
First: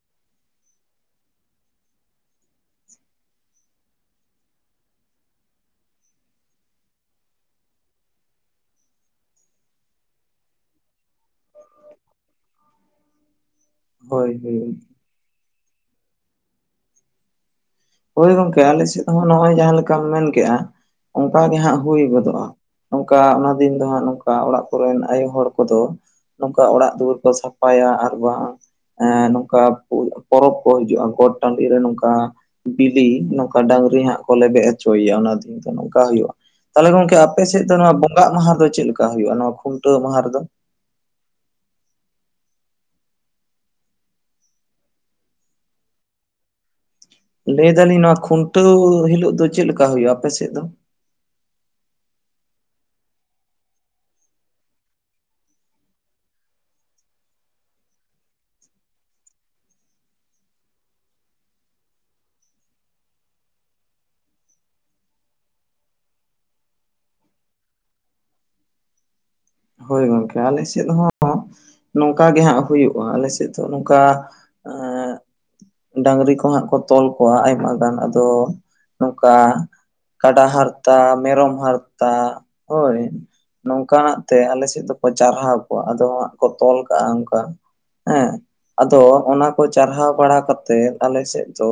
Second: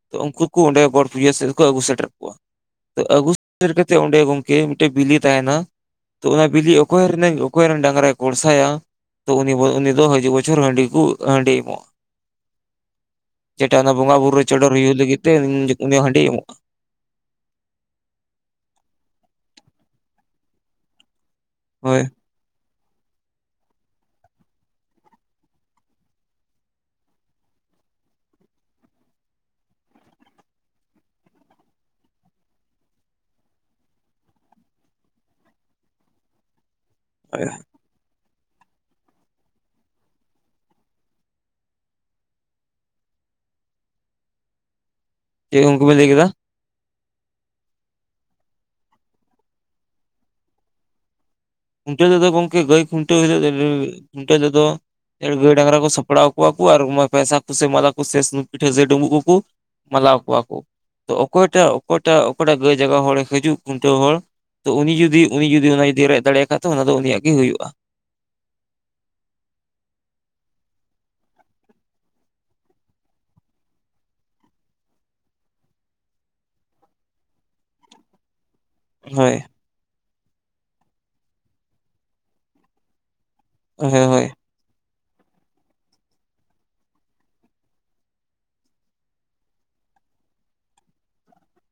ᱛᱚ ᱩᱱᱠᱩ ᱠᱚ ᱚᱸᱰᱮ ᱜᱚᱴ ᱯᱩᱡᱟᱹ ᱥᱮᱫ ᱠᱚ ᱟᱹᱜᱩ ᱥᱮᱴᱮᱨ ᱠᱚᱣᱟ᱾ ᱛᱚ ᱟᱹᱜᱩ ᱥᱮᱴᱮᱨ ᱠᱟᱛᱮᱫ ᱚᱸᱰᱮ ᱜᱚᱢᱠᱮ ᱢᱤᱫᱴᱮᱡ ᱵᱤᱞᱤ ᱛᱟᱦᱮᱱᱟ᱾ ᱛᱚ ᱚᱱᱟ ᱵᱤᱞᱤ ᱚᱠᱚᱭ ᱨᱮᱱᱮᱝ ᱚᱠᱚᱭ ᱨᱮᱱ ᱰᱟᱹᱝᱨᱟᱭ ᱠᱚᱨᱥᱟᱭᱟ ᱛᱚ ᱩᱱᱤ, ᱩᱱᱤ ᱫᱚ ᱦᱮᱡᱩᱜ ᱵᱚᱪᱷᱚᱨ ᱦᱟᱺᱰᱤ ᱠᱩ ᱦᱟᱺᱰᱤ ᱮᱢᱚᱜ-ᱟ᱾ ᱡᱮᱴᱟ ᱚᱱᱟ ᱵᱚᱸᱜᱟ ᱦᱳᱭ ᱵᱩᱨᱩ ᱦᱳᱭ ᱪᱚᱰᱚᱨ ᱦᱩᱭᱩᱜ ᱞᱟᱹᱜᱤᱫ ᱛᱮ ᱩᱱᱤ ᱦᱟᱺᱰᱤ ᱮᱢᱚᱜ-ᱟ᱾ ᱦᱳᱭ ᱜᱚᱝᱠᱮ ᱟᱞᱮ ᱥᱮᱫ ᱦᱚᱸ ᱱᱚᱜ-ᱚᱭ ᱡᱟᱦᱟᱸ ᱞᱮᱠᱟᱢ ᱢᱮᱱ ᱠᱮᱜ-ᱟ, ᱚᱱᱠᱟ ᱜᱮ ᱦᱟᱸᱜ ᱦᱩᱭ ᱦᱳᱭ ᱜᱚᱫᱚᱜ-ᱟ᱾ ᱱᱚᱝᱠᱟ ᱚᱱᱟ ᱫᱤᱱ ᱫᱚ ᱦᱟᱸᱜ ᱱᱚᱝᱠᱟ ᱚᱲᱟᱜ ᱠᱚᱨᱮᱱ ᱟᱭᱳ ᱦᱚᱲ ᱠᱚᱫᱚ ᱱᱚᱝᱠᱟ ᱚᱲᱟᱜ ᱫᱩᱣᱟᱹᱨ ᱠᱚ ᱥᱟᱯᱷᱟᱭᱟ ᱟᱨ ᱵᱟᱝ ᱮ ᱱᱚᱝᱠᱟ ᱯᱚᱨᱚᱵᱽ ᱠᱚ ᱦᱤᱡᱩᱜ-ᱟ ᱜᱚᱴ ᱴᱟᱺᱰᱤ ᱨᱮ ᱱᱚᱝᱠᱟ ᱵᱤᱞᱤ ᱱᱚᱝᱠᱟ ᱰᱟᱹᱝᱨᱤ ᱦᱟᱸᱜ ᱠᱚ ᱞᱮᱵᱮᱫ ᱦᱚᱪᱚᱭ ᱮᱭᱟ, ᱚᱱᱟ ᱫᱤᱱ ᱫᱚ ᱱᱚᱝᱠᱟ ᱦᱩᱭᱩᱜ-ᱟ᱾ ᱛᱟᱦᱚᱞᱮ ᱜᱚᱝ- ᱠᱮ ᱟᱯᱮ ᱦᱳᱭ ᱥᱮᱫ ᱫᱚ ᱱᱚᱣᱟ ᱵᱚᱸᱜᱟᱜ ᱢᱟᱦᱟ ᱫᱚ ᱪᱮᱫ ᱞᱮᱠᱟ ᱦᱩᱭᱩᱜ-ᱟ ᱱᱚᱣᱟ ᱠᱷᱩᱱᱴᱟᱹᱣ ᱢᱟᱦᱟ ᱨᱮᱫᱚ? ᱪᱮᱫ ᱩᱱᱠᱩ ᱵᱮᱱ ᱞᱟᱹᱭ ᱠᱮᱫᱟ? ᱞᱟᱹᱭ ᱫᱟᱞᱤᱧ ᱱᱚᱣᱟ ᱠᱷᱩᱱᱴᱟᱹᱣ ᱦᱤᱞᱳᱜ ᱫᱚ ᱪᱮᱫ ᱞᱮᱠᱟ ᱦᱩᱭᱩᱜ-ᱟ ᱟᱯᱮ ᱥᱮᱫ ᱫᱚ? ᱠᱷᱩᱱᱴᱟᱹᱣ ᱛᱮᱫᱚ ᱜᱚᱝᱠᱮ ᱜᱟᱹᱭ ᱠᱷᱩᱱᱴᱟᱹᱣ ᱦᱤᱞᱳᱜ ᱫᱚ ᱠᱷᱩᱱᱴᱟᱹᱣ ᱛᱮᱫᱚ ᱜᱟᱹᱭ ᱰᱟᱝᱨᱟ ᱠᱚ ᱥᱟᱯᱲᱟᱣ ᱠᱚᱣᱟ ᱠᱚ ᱟᱨ ᱯᱚᱭᱥᱟ ᱠᱚᱥᱮ ᱢᱟᱞᱟ ᱠᱚᱥᱮ ᱥᱩᱱ ᱯᱤᱴᱷᱟᱹ ᱥᱮ ᱰᱩᱸᱵᱩᱜ ᱠᱚᱠᱚ ᱢᱟᱞᱟᱣ ᱟᱠᱚᱣᱟ ᱟᱠᱚ ᱛᱚ ᱚᱠᱚᱭᱴᱟᱜ ᱚᱠᱚᱭᱴᱟᱜ ᱚᱠᱚᱭᱴᱟᱜ ᱜᱟᱹᱭ ᱡᱟᱭᱜᱟ ᱦᱚᱲᱮ ᱦᱤᱡᱩᱜ ᱠᱷᱩᱱᱴᱟᱹᱣ ᱦᱚᱲ ᱛᱚ ᱩᱱᱤ ᱡᱩᱫᱤ ᱩᱱᱤ ᱡᱩᱫᱤ ᱚᱱᱟ ᱡᱩᱫᱤᱭ ᱨᱮᱡ ᱫᱟᱲᱮᱭᱟᱜ ᱠᱷᱟᱡ ᱛᱚ ᱚᱱᱟ ᱫᱚ ᱩᱱᱤᱭᱟᱜ ᱜᱮ ᱦᱩᱭᱩᱜ-ᱟ ᱾ ᱦᱳᱭ ᱜᱚᱝᱠᱮ ᱟᱞᱮ ᱥᱮᱫ ᱦᱚᱸ ᱱᱚᱝᱠᱟ ᱜᱮ ᱦᱟᱸᱜ ᱦᱩᱭᱩᱜ-ᱟ ᱟᱞᱮ ᱥᱮᱫ ᱫᱚ ᱱᱚᱝᱠᱟ ᱮ ᱰᱟᱝᱨᱤ ᱠᱚ ᱦᱟᱸᱜ ᱠᱚ ᱛᱚᱞ ᱠᱚᱣᱟ ᱟᱭᱢᱟ ᱜᱟᱱ ᱟᱫᱚ ᱱᱚᱝᱠᱟ ᱦᱳᱭ ᱠᱟᱰᱟ ᱦᱟᱨᱛᱟ ᱢᱮᱨᱚᱢ ᱦᱟᱨᱛᱟ ᱦᱳᱭ ᱾ ᱦᱳᱭ ᱱᱚᱝᱠᱟ ᱱᱟᱜ ᱦᱳᱭ ᱛᱮ ᱟᱞᱮ ᱥᱮᱫ ᱫᱚᱠᱚ ᱪᱟᱨᱦᱟᱣ ᱠᱚᱣᱟ ᱟᱫᱚ ᱦᱟᱸᱜ ᱠᱚ ᱛᱚᱞ ᱠᱟᱜ-ᱟ ᱚᱱᱠᱟ ᱦᱮᱸ ᱾ ᱟᱫᱚ ᱚᱱᱟ ᱠᱚ ᱪᱟᱨᱦᱟᱣ ᱵᱟᱲᱟ ᱠᱟᱛᱮᱫ ᱟᱞᱮ ᱥᱮᱫ ᱫᱚ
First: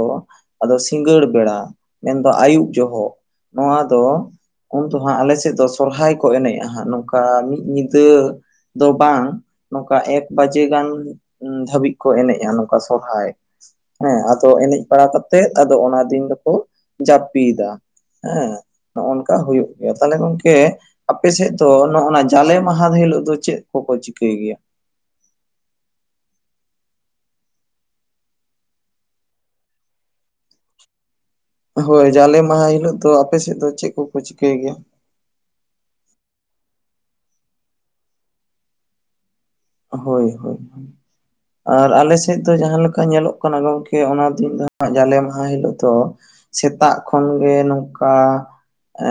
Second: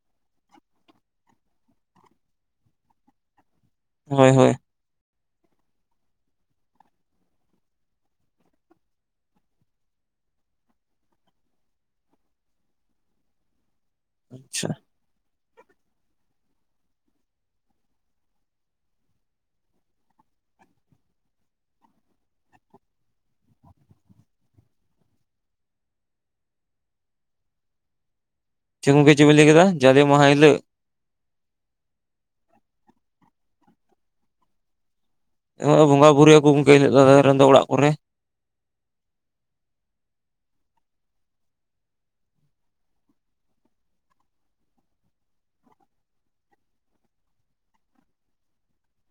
ᱟᱫᱚ ᱥᱤᱸᱜᱟᱹᱲ ᱵᱮᱲᱟ ᱢᱮᱱ ᱫᱚ ᱟᱹᱩᱵ ᱡᱚᱦᱚᱜ ᱱᱚᱣᱟ ᱫᱚ ᱦᱳᱭ ᱦᱳᱭ ᱩᱱ ᱫᱚ ᱦᱟᱸᱜ ᱟᱞᱮ ᱥᱮᱫ ᱫᱚ ᱥᱚᱨᱦᱟᱭ ᱠᱚ ᱮᱱᱮᱡ-ᱟ ᱦᱟᱸᱜ ᱱᱚᱝᱠᱟ ᱢᱤᱫ ᱧᱤᱫᱟᱹ ᱾ ᱫᱚ ᱵᱟᱝ ᱱᱚᱝᱠᱟ ᱮᱠ ᱵᱟᱡᱮ ᱜᱟᱱ ᱫᱷᱟᱹᱵᱤᱡ ᱠᱚ ᱮᱱᱮᱡ-ᱟ ᱱᱚᱝᱠᱟ ᱥᱚᱨᱦᱟᱭ ᱾ ᱦᱮᱸ ᱟᱫᱚ ᱟᱪᱪᱷᱟ ᱮᱱᱮᱡ ᱵᱟᱲᱟ ᱠᱟᱛᱮᱫ ᱟᱫᱚ ᱚᱱᱟ ᱫᱤᱱ ᱫᱚᱠᱚ ᱡᱟᱹᱯᱤᱫᱟ ᱾ ᱦᱮᱸ ᱱᱚᱜ ᱱᱚᱠᱟ ᱦᱩᱭᱩᱜ ᱜᱮᱭᱟ, ᱛᱟᱦᱚᱞᱮ ᱜᱚᱝᱠᱮ ᱟᱯᱮ ᱥᱮᱫ ᱫᱚ ᱱᱚ-ᱱᱟᱜ ᱡᱟᱞᱮ ᱢᱟᱦᱟ ᱦᱤᱞᱳᱜ ᱫᱚ ᱪᱮᱫ ᱠᱚᱠᱚ ᱪᱤᱠᱟᱹᱭ ᱜᱮᱭᱟ? ᱪᱮᱫ ᱜᱚᱢᱜᱮ ᱪᱮᱫ ᱵᱮᱱ ᱞᱟᱹᱭ ᱠᱮᱫᱟ ᱡᱟᱞᱮ ᱢᱟᱦᱟ ᱦᱤᱞᱳᱜ ᱦᱳᱭ ᱡᱟᱞᱮ ᱢᱟᱦᱟ ᱦᱤᱞᱳᱜ ᱫᱚ ᱟᱯᱮ ᱥᱮᱫ ᱫᱚ ᱪᱮᱫ ᱠᱚᱠᱚ ᱪᱤᱠᱟᱹᱭ ᱜᱮᱭᱟ? ᱵᱚᱸᱜᱟ ᱵᱩᱨᱩᱭ ᱟᱠᱚ ᱜᱚᱢᱠᱮ [unintelligible] ᱨᱮᱱ ᱫᱚ ᱚᱲᱟᱜ ᱠᱚᱨᱮ ᱦᱳᱭ ᱦᱳᱭ ᱾ ᱟᱨ ᱟᱞᱮ ᱥᱮᱫ ᱫᱚ ᱡᱟᱦᱟᱸ ᱞᱮᱠᱟ ᱧᱮᱞᱚᱜ ᱠᱟᱱᱟ ᱜᱚᱢᱠᱮ ᱚᱱᱟ ᱫᱤᱱ ᱫᱚ ᱡᱟᱞᱮ ᱢᱟᱦᱟ ᱦᱤᱞᱳᱜ ᱫᱚ ᱥᱮᱛᱟᱜ ᱠᱷᱚᱱᱜᱮ ᱱᱚᱝᱠᱟ ᱮ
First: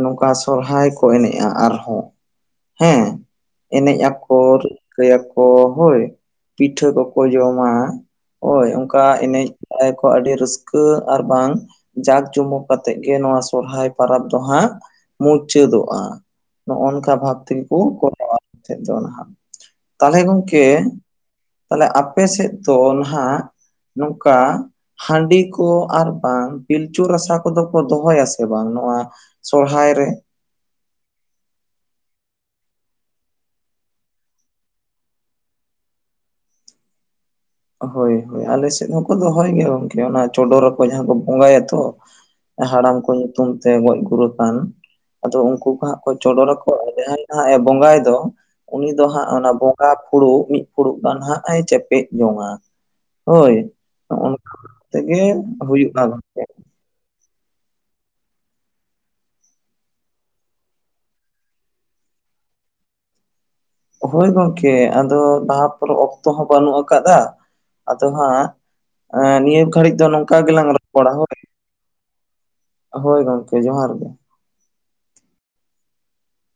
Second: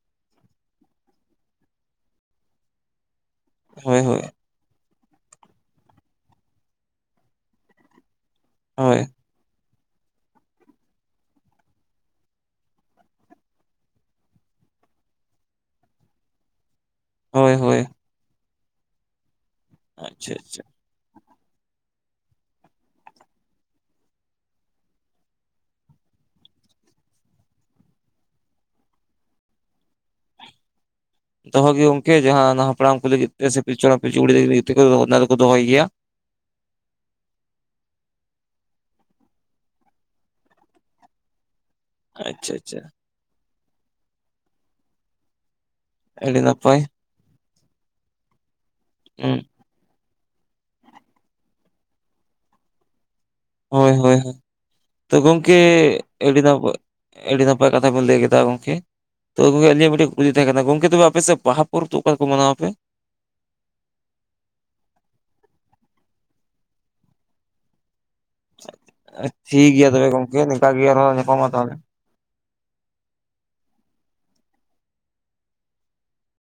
ᱱᱚᱝᱠᱟ ᱥᱚᱨᱦᱟᱭ ᱠᱚ ᱮᱱᱮᱡ-ᱟ ᱟᱨᱦᱚᱸ ᱦᱮᱸ᱾ ᱮᱱᱮᱡ ᱦᱳᱭ ᱦᱳᱭ ᱟᱠᱚ ᱨᱤᱠᱟᱹᱭ ᱟᱠᱚ ᱦᱳᱭ ᱯᱤᱴᱷᱟᱹ ᱠᱚᱠᱚ ᱡᱚᱢᱟ ᱾ ᱦᱳᱭ ᱚᱱᱠᱟ ᱮᱱᱮᱡ ᱵᱟᱲᱟᱭ ᱟᱠᱚ ᱟᱹᱰᱤ ᱨᱟᱹᱥᱠᱟᱹ ᱟᱨ ᱵᱟᱝ ᱡᱟᱠ ᱡᱚᱢᱚᱠ ᱠᱟᱛᱮᱫ ᱜᱮ ᱱᱚᱣᱟ ᱥᱚᱨᱦᱟᱭ ᱯᱚᱨᱚᱵ ᱫᱚ ᱦᱟᱸᱜ ᱢᱩᱪᱟᱹᱫᱚᱜ-ᱟ ᱾ ᱱᱚᱜ ᱱᱚᱝᱠᱟ ᱵᱷᱟᱵ ᱦᱳᱭ ᱛᱮᱜᱮ ᱠᱚ ᱦᱳᱭ ᱠᱚᱨᱟᱣᱟ ᱟᱞᱮ ᱥᱮᱫ ᱫᱚ ᱱᱟᱦᱟᱸᱜ ᱛᱟᱦᱚᱞᱮ ᱟᱪᱪᱷᱟ ᱟᱪᱪᱷᱟ ᱜᱚᱢᱠᱮ ᱾ ᱛᱟᱦᱚᱞᱮ ᱟᱯᱮ ᱥᱮᱫ ᱫᱚ ᱱᱟᱦᱟᱸᱜ ᱱᱚᱝᱠᱟ ᱦᱟᱹᱰᱤ ᱠᱚ ᱟᱨ ᱵᱟᱝ ᱯᱤᱞᱪᱩ ᱨᱟᱥᱟ ᱠᱚᱫᱚ ᱠᱚ ᱫᱚᱦᱚᱭᱟ ᱥᱮ ᱵᱟᱝ ᱱᱚᱣᱟ ᱥᱚᱨᱚᱦᱟᱭ ᱨᱮ? ᱫᱚᱦᱚ ᱜᱮ ᱜᱚᱝᱠᱮ ᱡᱟᱦᱟᱸ ᱦᱟᱯᱲᱟᱢ ᱠᱚ ᱞᱟᱹᱜᱤᱫ ᱛᱮ ᱥᱮ ᱯᱤᱞᱪᱩᱦᱟᱲᱟᱢ ᱯᱤᱞᱪᱩᱵᱩᱲᱦᱤ ᱛᱟᱠᱤᱱ ᱞᱟᱹᱜᱤᱫ ᱛᱮ ᱚᱱᱟ ᱫᱚᱠᱚ ᱫᱚᱦᱚᱭ ᱜᱮᱭᱟ ᱾ ᱦᱳᱭ ᱦᱳᱭ ᱟᱞᱮ ᱥᱮᱫ ᱦᱚᱸᱠᱚ ᱫᱚᱦᱚᱭ ᱜᱮᱭᱟ ᱜᱚᱝᱠᱮ ᱚᱱᱟ ᱪᱚᱰᱚᱨ ᱟᱠᱚ ᱡᱟᱦᱟᱸ ᱠᱚ ᱵᱚᱸᱜᱟᱭᱟ ᱛᱚ ᱟᱪᱪᱷᱟ ᱾ ᱟᱪᱪᱷᱟ ᱦᱟᱲᱟᱢ ᱠᱚ ᱧᱩᱛᱩᱢᱛᱮ ᱜᱚᱡ ᱜᱩᱨ ᱟᱠᱟᱱ ᱟᱫᱚ ᱩᱱᱠᱩ ᱠᱚ ᱦᱟᱸᱜ ᱟᱹᱰᱤ ᱪᱚᱰᱚᱨ ᱟᱠᱚ ᱱᱟᱯᱟᱭ ᱡᱟᱦᱟᱸᱭ ᱦᱟᱸᱜ ᱮ ᱵᱚᱸᱜᱟᱭ ᱫᱚ ᱩᱱᱤ ᱫᱚ ᱦᱟᱸᱜ ᱦᱩᱸ ᱚᱱᱟ ᱵ ᱵᱟᱨ ᱯᱷᱩᱲᱩᱜ ᱢᱤᱫ ᱯᱷᱩᱲᱩᱜ ᱜᱟᱱ ᱦᱟᱸᱜ ᱮ ᱪᱮᱯᱮᱡ ᱡᱚᱝ-ᱟ ᱾ ᱦᱳᱭ ᱦᱳᱭ ᱦᱳᱭ, ᱱᱚᱝᱠᱟ ᱛᱚ ᱛᱮᱜᱮ ᱜᱚᱝᱠᱮ ᱦᱩᱭᱩᱜ-ᱟ ᱟᱹᱰᱤ ᱜᱚᱢᱠᱮ ᱾ ᱱᱟᱯᱟᱭ ᱟᱹᱰᱤ ᱱᱟᱯᱟᱭ ᱠᱟᱛᱷᱟ ᱵᱤᱱ ᱞᱟᱹᱭ ᱠᱮᱫᱟ ᱜᱚᱢᱠᱮ ᱾ ᱛᱚ ᱜᱚᱢᱠᱮ ᱟᱹᱞᱤᱧᱧᱟᱜ ᱢᱤᱫᱴᱮᱱ ᱠᱩᱞᱤ ᱛᱟᱦᱮᱸ ᱠᱟᱱᱟ ᱜᱚᱢᱠᱮ ᱛᱚᱵᱮ ᱟᱯᱮ ᱥᱮᱫ ᱵᱟᱦᱟ ᱯᱚᱨᱚᱵ ᱫᱚ ᱚᱠᱟ ᱨᱮᱠᱚ ᱢᱟᱱᱟᱣ ᱟᱯᱮ? ᱦᱳᱭ ᱜᱚᱝᱠᱮ ᱟᱫᱚ ᱞᱟᱦᱟ ᱯᱚᱨᱚᱵ ᱚᱠᱛᱚ ᱦᱚᱸ ᱵᱟᱹᱱᱩᱜ ᱟᱠᱟᱫᱟ ᱟᱫᱚ ᱦᱟᱸᱜ ᱱᱤᱭᱟᱹ ᱴᱷᱤᱠ ᱜᱮᱭᱟ ᱜᱷᱟᱹᱲᱤᱡ ᱫᱚ ᱛᱚᱵᱮ ᱱᱚᱝᱠᱟ ᱜᱚᱝᱠᱮ ᱱᱤᱝᱠᱟ ᱜᱮᱞᱟᱝ ᱜᱮ ᱨᱚᱯᱚᱲᱟ ᱟᱨᱦᱚᱸ ᱦᱳᱭ ᱧᱟᱯᱟᱢᱟ ᱾ ᱛᱟᱦᱚᱞᱮ ᱦᱳᱭ ᱜᱚᱝᱠᱮ ᱡᱚᱦᱟᱨ ᱜᱮ ᱾